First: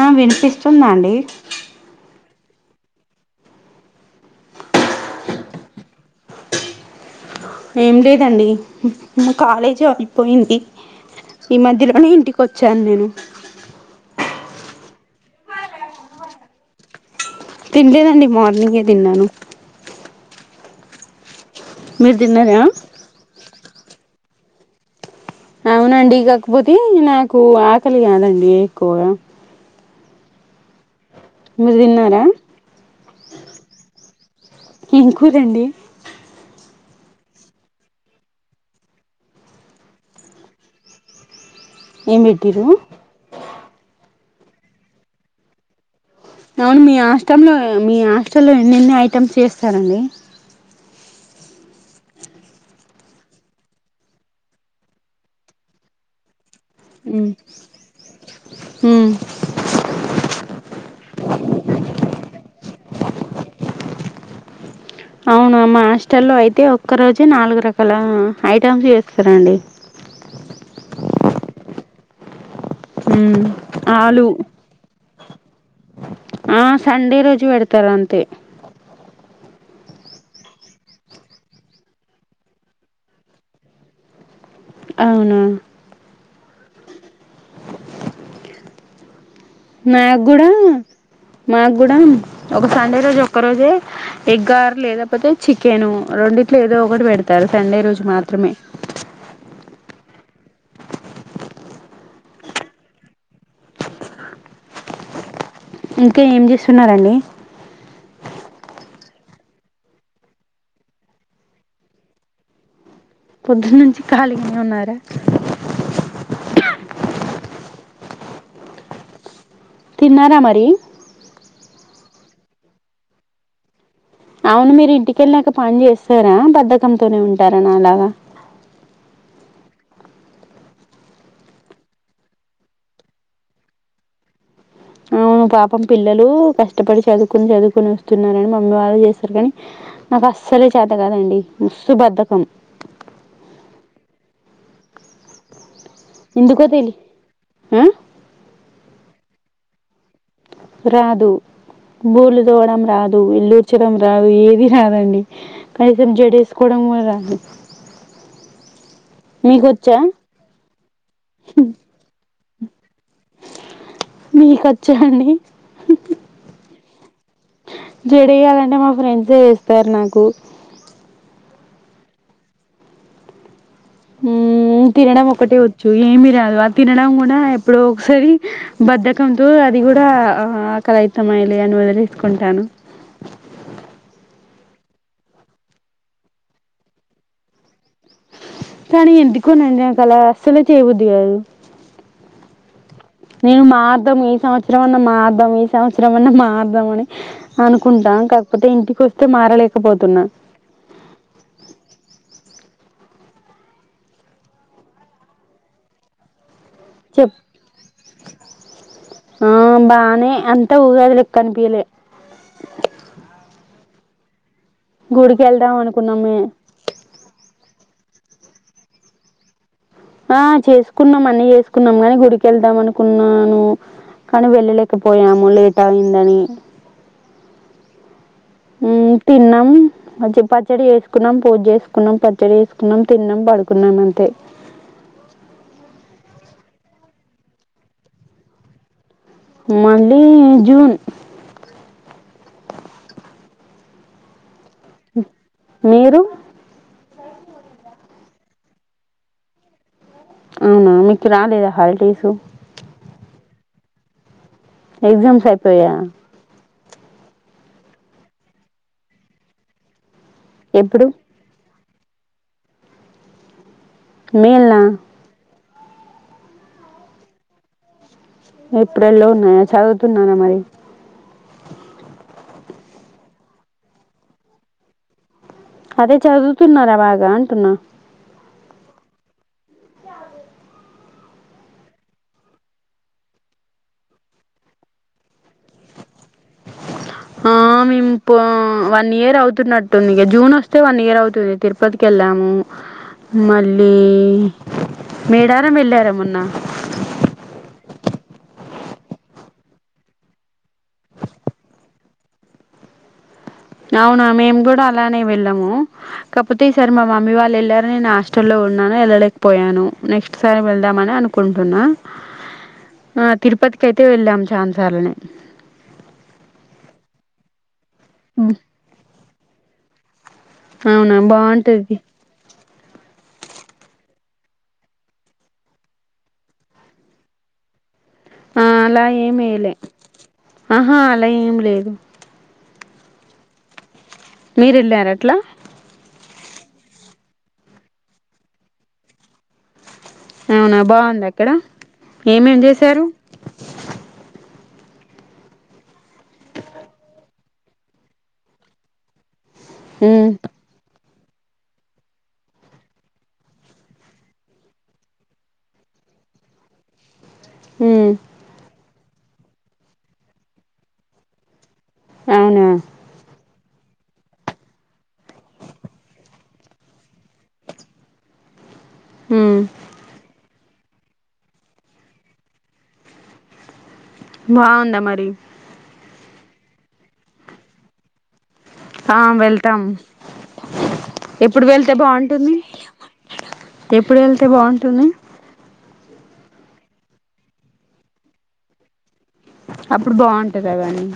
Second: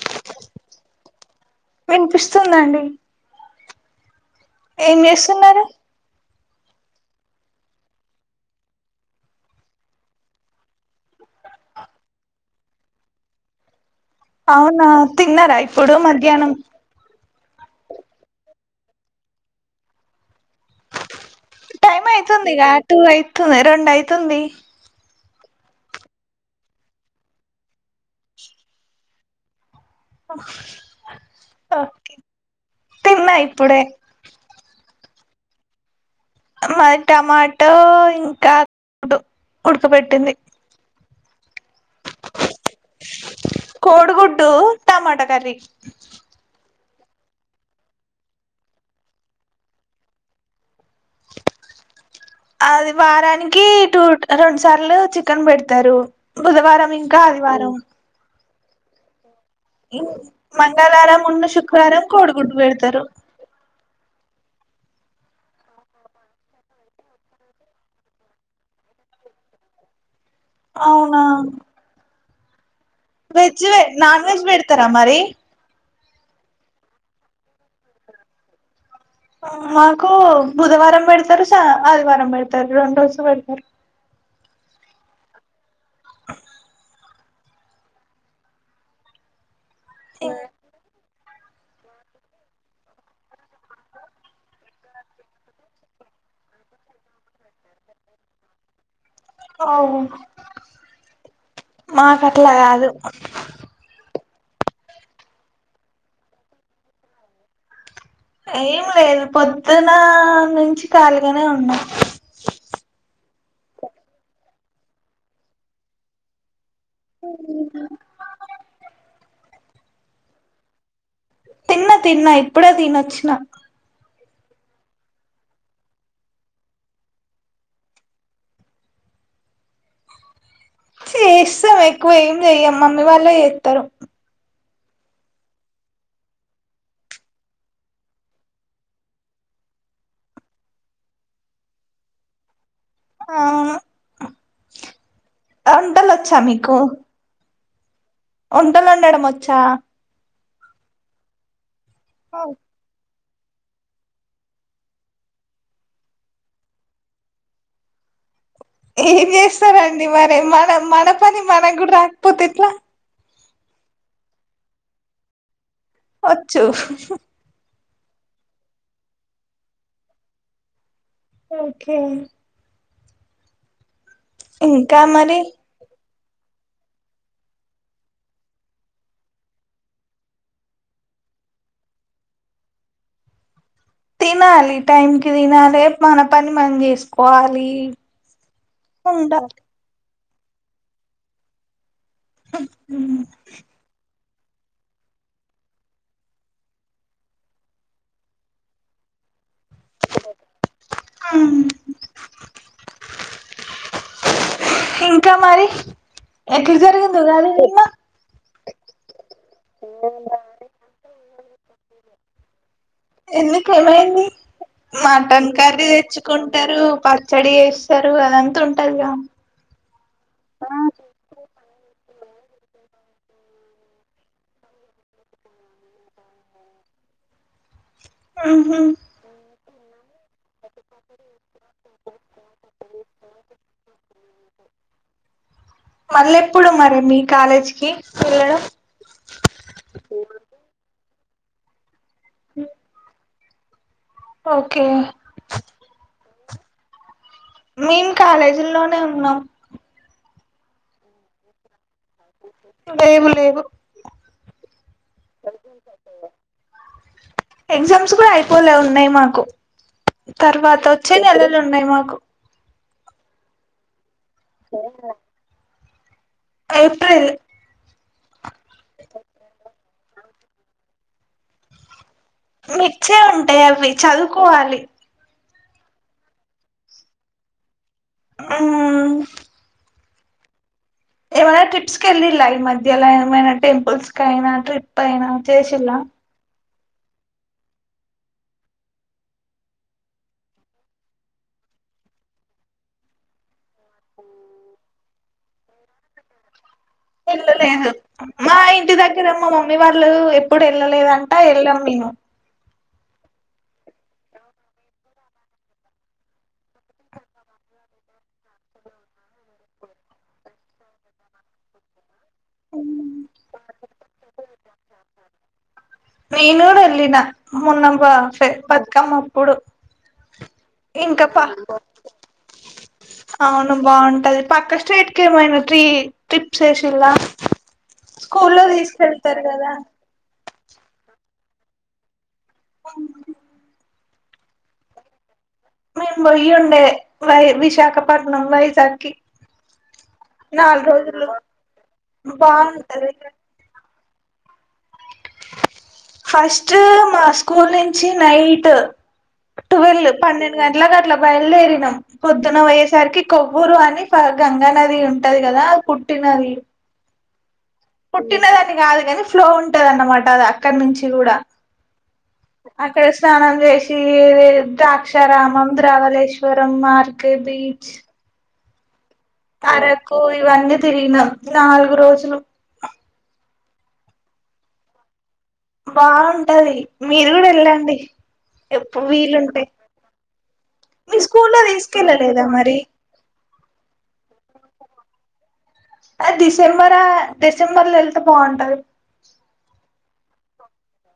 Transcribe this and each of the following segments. ఆ వినిపిస్తుందాండి వస్తుందండి ఏం చేస్తున్నారు ఏం లేదండి కాలేజీ అయిపోయింది ఈ మధ్యలోనే ఇంటికి వచ్చాను నేను అవునా తిన్నారా ఇప్పుడు మధ్యాహ్నం తినలేదండి మార్నింగ్ ఏ తిన్నాను టైమ్ మీరు తిన్నారా అయితుందిగా టూ అయితుంది రెండ్ అయితుంది అవునండి కాకపోతే నాకు ఆకలి కాదండి ఎక్కువగా మీరు ఓకే తిన్నారా తిన్నా ఇప్పుడే ఏంకూరండి మాది టమాటో ఇంకా గుడ్డు ఉడకపెట్టింది ఏమ్ పెట్టిరు కోడుగుడ్డు టమాట కర్రీ అవును మీ హాస్టంలో మీ హాస్టల్లో ఎన్ని ఎన్ని ఐటమ్స్ చేస్తారండి అది వారానికి టూ రెండు సార్లు చికెన్ పెడతారు బుధవారం ఇంకా ఆదివారం మ్మ్ మంగళవారం మున్న శుక్రవారం కోడుగుడ్డు పెడతారు అవును మా హాస్టల్లో అయితే ఒక్కరోజే నాలుగు రకాల ఐటమ్స్ చేస్తారండి అవునా ఉమ్ వెజ్ నాన్ ఆలు వెజ్ బెడతారా మరి ఆ సండే రోజు పెడతారు అంతే మాకు బుధవారం పెడతారు స ఆదివారం పెడతారు రెండు రోజులు పెడతారు అవునా నాక్ గుడా మాక్ గుడా ఒక సండే రోజు ఒక్క రోజే ఎగ్ ఆర్ లేకపోతే చికెను రెండిట్లో ఏదో ఒకటి పెడతారు సండే రోజు మాత్రమే అవ్ మాకట్లా కాదు ఇంకా ఏం చేస్తున్నారండి ఏం లేదు పొద్దున నుంచి కాలిగనే ఉన్నాం పొద్దున్న నుంచి ఖాలిగ ఉన్నార తిన్నారా మరి తిన్నా తిన్నా ఇప్పుడే తినొచ్చిన అవును మీరు ఇంటికెళ్ళాక పని చేస్తారా బద్దకంతోనే ఉంటార నాలాగా చేస్తాం ఎక్కువ ఏం చెయ్యం మమ్మీ వాళ్ళే చేస్తారు అవును పాపం పిల్లలూ కష్టపడి చదువుకొని చదువుకొని వస్తున్నరని మమ్మీ వాళ్ళు చేస్తారు కానీ నాకు అస్సల్ చేత కాదండి మస్స్తు బద్దకం అ వంటలొచ్చా మీకు ఉ వంటలు వండడం వచ్చా రాదు భూలు దొడం రాదు ఇల్ళూర్చడం రాదు ఏది రాదండి కనీసం జడ వేసుకోవడం కూడా రాదు ఏం మీకు వచ్చా చేస్తారండి మరే మన మన పని మన కూడా రాపోతే ఇట్లా మీకు వచ్చ అండి వచ్చు స జడేయ్యాలంటే మా ఫ్రెండ్సే వేస్తారు నాకు ఓకే ఉ ఇంకా తినడం మరి ఒకటే వచ్చు ఏమి చదు అ తినడం కూడా ఎప్పుడో ఒకసారి బద్ధకంతో అది కూడా ఆకలయితంమయలే అని వదిలేసుకుంటాను తినాలి టైం కి తినాలి మన పని మనం చేసుకోవాలి కానీ ఉండాలి ఎందుకోనండి నాకలా అస్సలు చేయబుద్ధిగాదు నేను మాదం సంవత్సరం అన్నా మార్దాం ఈ సంవత్సరం అన్నా మారదాం అని అనుకుంటా కాకపోతే ఇంటికి వస్తే మారలే కపోతున్నా ఇంకా మరి ఎట్లా జరిగింది చెప్ ఉగాది నిన్న ఆ బానే అంత ఊగాదిలో కనిపియలే ఎందుకు ఏమైంది గుడికి మటన్ వెళ్దాం కర్రీ అనుకున్నామే తెచ్చుకుంటారు పచ్చడి చే చెరువు అద అంత ఉంటందిగా ఆ చేసుకున్నాంమని చేసుకు కున్నాం కాని గుడికి వెళ్దాం అనుకున్నాను, కానీ వెళ్ళలేకపోయాము లేట్ అయిందని ఉహు తిన్నాం పచ్చడి వేసుకున్నాం పూజ వేసుకున్నాం, పచ్చడి వేసుకున్నాం, తిన్నాం, పడుకున్నాం అంతే మళ్ళీ ఎప్పుడు మరి మీ కాలేజ్కి వేల్లడం మళ్ళీ జూన్ ఉ ఓకే స మేం కాలేజీ లోనే ఉన్నాం అవునా మీకు రా లేదా హల్ లేవు లేవు ఎగ్జామ్స్ అయిపోయా ఎగ్జామ్స్ కూడా అయిపోలే ఉన్నాయి మాకు తర్వాత ఎప్పుడు వచ్చి నెలలు న్నా మాకు మేల్లా ఏప్రిల్ ఏప్రిల్లోన చదువుతున్నార మరి మిచ్చే ఉంటాయి అవి చదువుకోవాలి అదే చదువుతున్నారా బాగా అంటున్నా మ్ దు ఏమైనా ట్రిప్స్ కి వెళ్ళిలా, ఈ మధ్యలా ఏమైనా టి ఆ మేము ప వన్ ఇయర్ అవుతున్నట్టుంది ఇక, జూన్ వస్తే వన్ ఇయర్ అవుతుంది తిరుపతికి వెళ్ళాము, మళ్ళీ మేడారం వెళ్ళారా ఏ మొన్న వెళ్ళలేదు, మా ఇంటి దగ్గర మా మమ్మీ వాళ్ళు ఎప్పుడు వెళ్ళలేదంటా వెళ్ళాం మేము అవునా మేము కూడా అలానే వెళ్ళాము, కాకపోతే ఈసారి మా మమ్మీ వాళ్ళు వెళ్ళారని నేను హాస్టల్లో ఉన్నాను వెళ్ళలేకపోయాను, నెక్స్ట్ సార్ వెళ్దామని అనుకుంటున్నా, తిరుపతికి అయితే వెళ్ళాము చాన్ సార్లనే నేన్ గూడ వెళ్లిన మొన్న ఫ బదకమ్ కుడు అవునా బాగుంటది అవును బాగుంటది పక్క స్ట్రేట్ కె ఏమైనా త్రీ ట్రిప్స్ వేసిలా ఆ స్కూల్లో అలా ఏం తీసుకెళ్తారు వేయలే కదా ఆహా అలా ఏం లేదు ఉ మీరు వెళ్ళార అట్లా వొయ్య ఉండే వై విశాఖపట్నం వైజాకి అవునా బాగుంద అక్కడ ఏమేం చేశారు బాగుంటది ఫస్ట్ మా స్కూల్ నుంచి నైట్ టువెల్ ఉమ్ పన్నెండు గంటలకు అట్లా బయలుదేరినాం. పొద్దున పొయ్యేసరికి కొవ్వూరు అని గంగా నది ఉంటది కదా అది పుట్టినది. ఉమ్ పుట్టినదని కాదు అని ఫ్లో ఉంటది అన్నమాట అది అక్కడ నుంచి కూడా అవునా అక్కడ స్నానం చేసి ఈ ద్రాక్షారామం ద్రవళేశ్వరం మార్కే బీచ్ ఉమ్ అరకు ఇవందద్ తిరిగిన నాలుగు రోజులు బాగుందా మరి బాగుంటది మీరు కూడా వెళ్ళండి. ఎప్పు ఆ వీలుంటే వెళ్తాం మీ స్కూల్లో ఎప్పుడు వెళ్తే తీసుకెళ్ళలేదా బాగుంటుంది మరి ఎప్పుడు వెళ్తే బాగుంటుంది. ఆ డిసెంబర్ డిసెంబర్ లో వెళ్తే బాగుంటది. అప్పుడు బాగుంటద కానీ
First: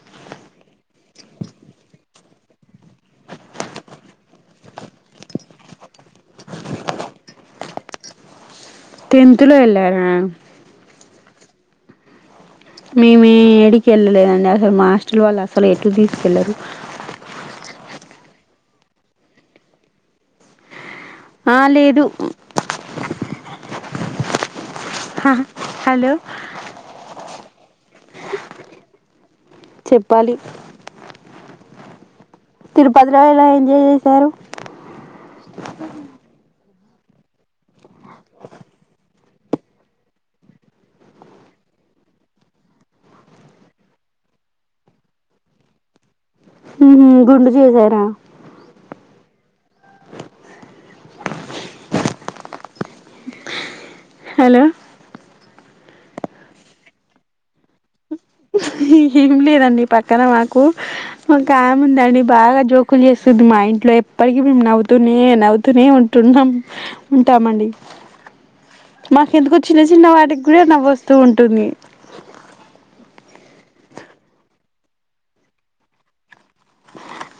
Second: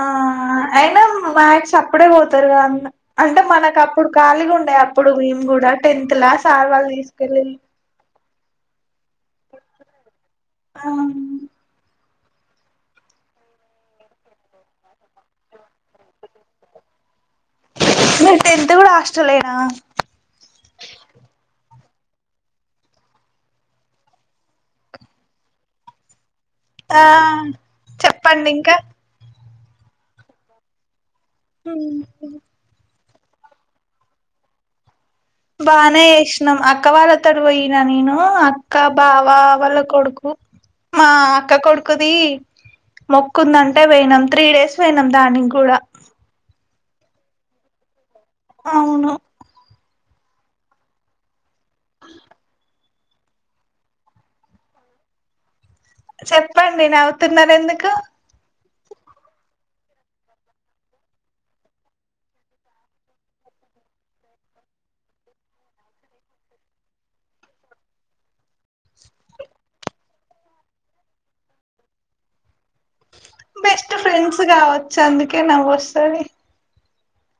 ఆ అయినా మ్యాథ్స్ అప్పుడే పోతారు కద అన్న అంటే మనకు అప్పుడు ఖాళీగా ఉండేయి. అప్పుడు మేం కూడా టెన్త్ లా సార్వాళ్ళు తీసుకెళ్ళిన్రు. తెెన్త్లో వెళ్ళార ఆ మేమే ఏడికి వెళ్ళలేదండి. అసలు మాస్టల్ వాళ్ళు అసలు ఎటు తీసుకెళ్లరు. మీరు టెన్త్ కూడా హాస్టలేనా ఆ లేదు హా హలో ఆ చెప్పండి ఇంకా చెప్పాలి హ పది రోజులు ఎలా ఎంజాయ్ చేశారు. బానే ఏసినం అక్ అక్క వాళ్ళ తడువుపోయినా నేను అక్క, బావా వాళ్ళ కొడుకు మా అక్క కొడుకుది మొక్కుందంటే పోయినాం. త్రీ డేస్ పోయినాం. దానికి కూడా ఉమ్ గుండు చేసారా అవును హలో చెప్పండి నవ్వుతున్నారు ఎందుకు ఏమి లేదండి. పక్కన మాకు ఒక ఆమె ఉందండి. బాగా జోకులు చేస్తుంది. మా ఇంట్లో ఎప్పటికి నవ్వుతూనే నవ్వుతూనే ఉంటున్నాం. ఉంటామండి. మాకు ఎందుకో చిన్న చిన్న వాటికి కూడా నవ్వుస్తూ ఉంటుంది. బెస్ట్ ఫ్రెండ్స్ కావచ్చు అందుకే నవ్వుస్తది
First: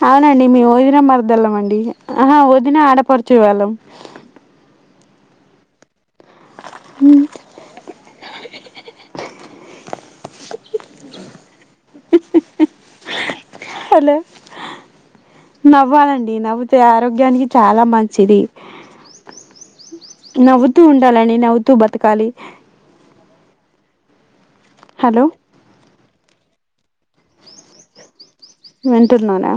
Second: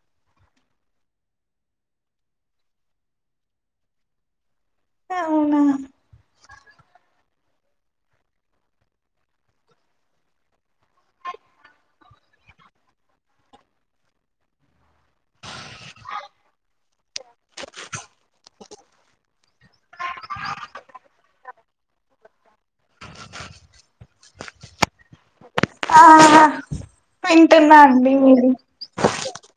అవునండి మేము వదిన మరదళ్ళంమండి. ఆహా వదినా ఆడపరుచు వాళ్ళం. అవునా హలో నవ్వాలండి. నవ్వితే ఆరోగ్యానికి చాలా మంచిది. నవ్వుతూ ఉండాలని, నవ్వుతూ బతకాలి. హలో ఆ వింటున్నా అండి వింటున్నానే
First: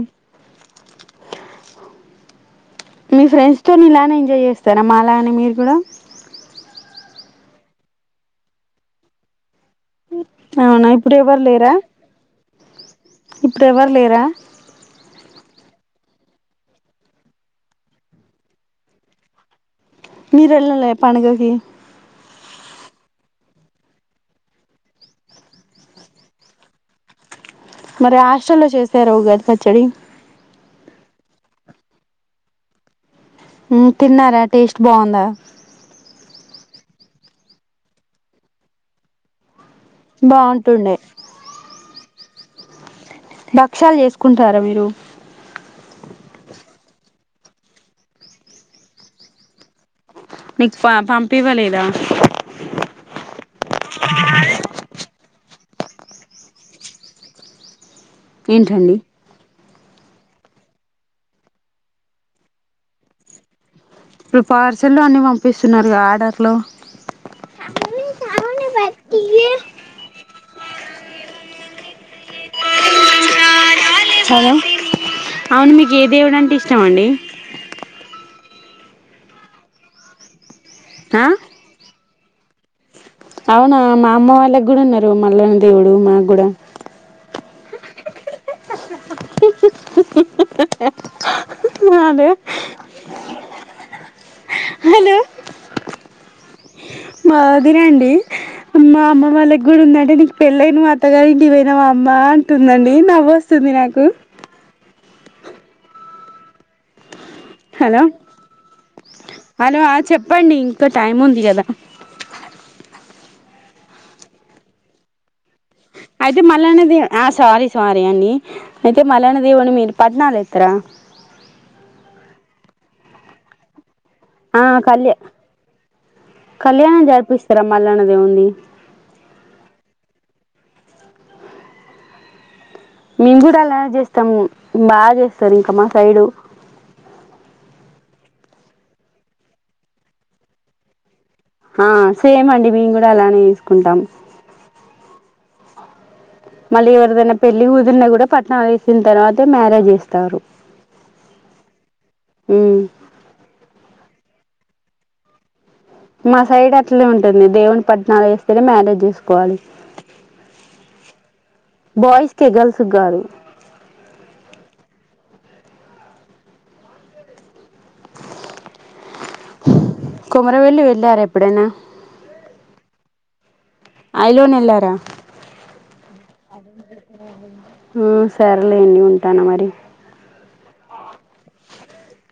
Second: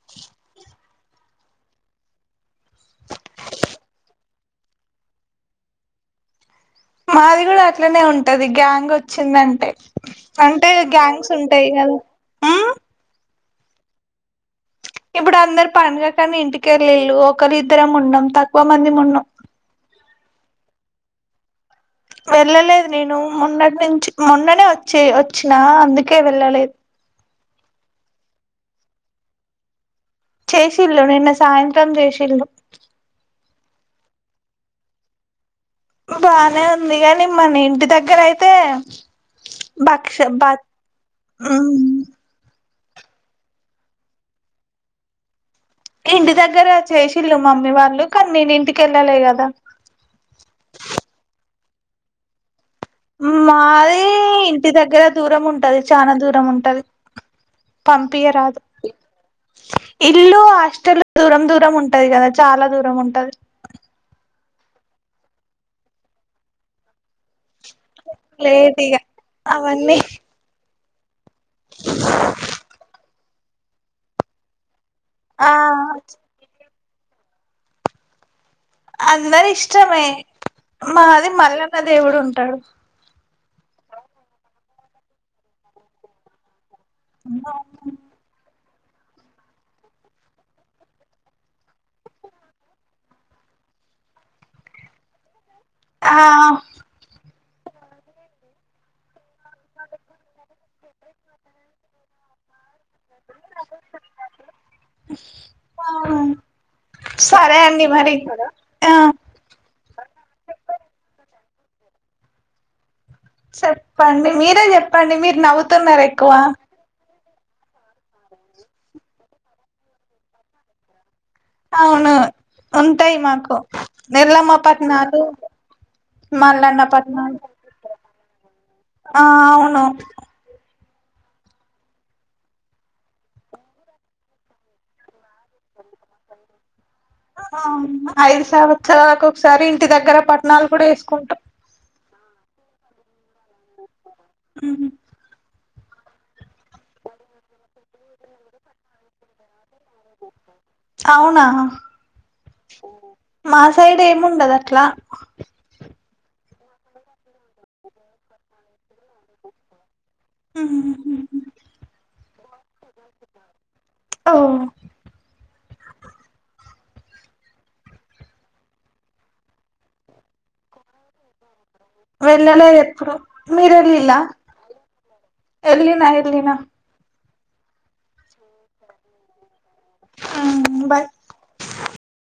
మీ ఫ్రెండ్స్తో ఇలానే ఎంజాయ్ చేస్తారా మా లానే మీరు కూడా మాది కూడా అట్లనే ఉంటది గ్యాంగ్ వచ్చిందంటే అంటే అవునా ఇప్పుడు గ్యాంగ్స్ ఎవరు ఉంటాయి లేరా కదా ఇప్పుడు ఎవరు లేరా ఇప్పుడు అందరు పండగ కానీ ఇంటికెళ్ళళ్ళు ఒకరి ఇద్దరం ఉన్నాం తక్కువ మంది ఉన్నాం మీరు వెళ్ళే పడుగకి వెళ్ళలేదు నేను మొన్నటి నుంచి మొన్ననే వచ్చే వచ్చినా అందుకే వెళ్ళలేదు మరి హాస్టల్లో చేస్తార ఉగాది పచ్చడి [unintelligible] నిన్న సాయంత్రం [unintelligible] తిన్నారా టేస్ట్ బాగుందా బానే ఉంది గానీ మన ఇంటి దగ్గర అయితే బక్ష బ బాగుంటుండే భక్షలు చేసుకుంటారా మీరు ఇంటి దగ్గర చేసిల్ళు మమ్మీ వాళ్ళు కానీ నేను ఇంటికి వెళ్ళాలే కదా నీకు ప పంపివ్వలేదా మాది ఇంటి దగ్గర దూరం ఉంటది చనా దూరం ఉంటది పంపియరాదు ఏంటండి ఇల్లు హాస్టల్ దూరం దూరం ఉంటది కదా చాలా దూరం ఉంటది ఇప్పుడు పార్సల్లు అన్నీ పంపిస్తున్నారుగా ఆర్డర్లో లేదు ఇక అవన్నీ ఆ [unintelligible] అవును మీకు ఏ దేవుడు అంటే ఇష్ట [unintelligible] మండి అందరు ఇష్టమే ఆ మాది మళ్ళ దేవుడు ఉంటాడు అవునా మా అమ్మ వాళ్ళకి కూడా ఉన్నారు మల్లనా దేవుడు మాకు కూడా [unintelligible] మాదే హలో ఆ మా వదిన అండి మా అమ్మ వాళ్ళకి కూడా ఉందంటే నీకు పెళ్ళనా మా అత్తగారి ఇంటి కి పోయినా మా అమ్మ అంటు [unintelligible] నవ్వు వస్తుంది నాకు [unintelligible] అండి హలో మరి ఆ హలో ఆ చెప్పండి ఇంకా టైం ఉంది కదా చెప్పండి మీరే చెప్పండి మీరు నవ్వు అయితే మల్ల నది అ సారీ సారీ అండి అయితే మల్లన దేవుని మీరు పద్నాలు ఇస్తార అవును ఉంటయి మాకు నెల్లమ్మ ఆ కళ్యా పట్నాడు మల్లన్న కళ్యాణం పట్నా జరిపిస్తారా మల్లన్న దేవుంది ఆ అవును మేము కూడ అలానే చేస్తాం బాగ చేస్తారు ఇంకా మా సైడు ఆ ఐదు సంవత్సరాలకు ఒకసారి ఇంటి దగ్గర పట్టణాలు కూడ వేసుకుంటాం ఆ సేమ్ అండి మేము కూడ అలానే చేసుకుంటాం ఉమ్ మళ్ళీ ఎవరిదైనా పెళ్లి కుదురిన కూడా పట్టణాలు వేసిన తర్వాత మ్యారజ అవున ఉమ్. మా సైడ్ ఏముండదా ట్ల మా సైడ్ అట్లే ఉంటది దేవుని పట్నాలు వేస్తేనే మ్యారేజ్ చేసుకోవాలి ఉహు కె గల్సు గారు ఓ కొమరవెళ్లి వెళ్ళార ఎప్పుడైన వెళ్ళలేద్ ఎప్పుడు మీరెలిల్లా ఐలోన్ వెళ్ళారా ఎర్లిన ఎర్లిన ఉమ్ సర్లే అండి ఉంటాన మరి ఉమ్ బయ్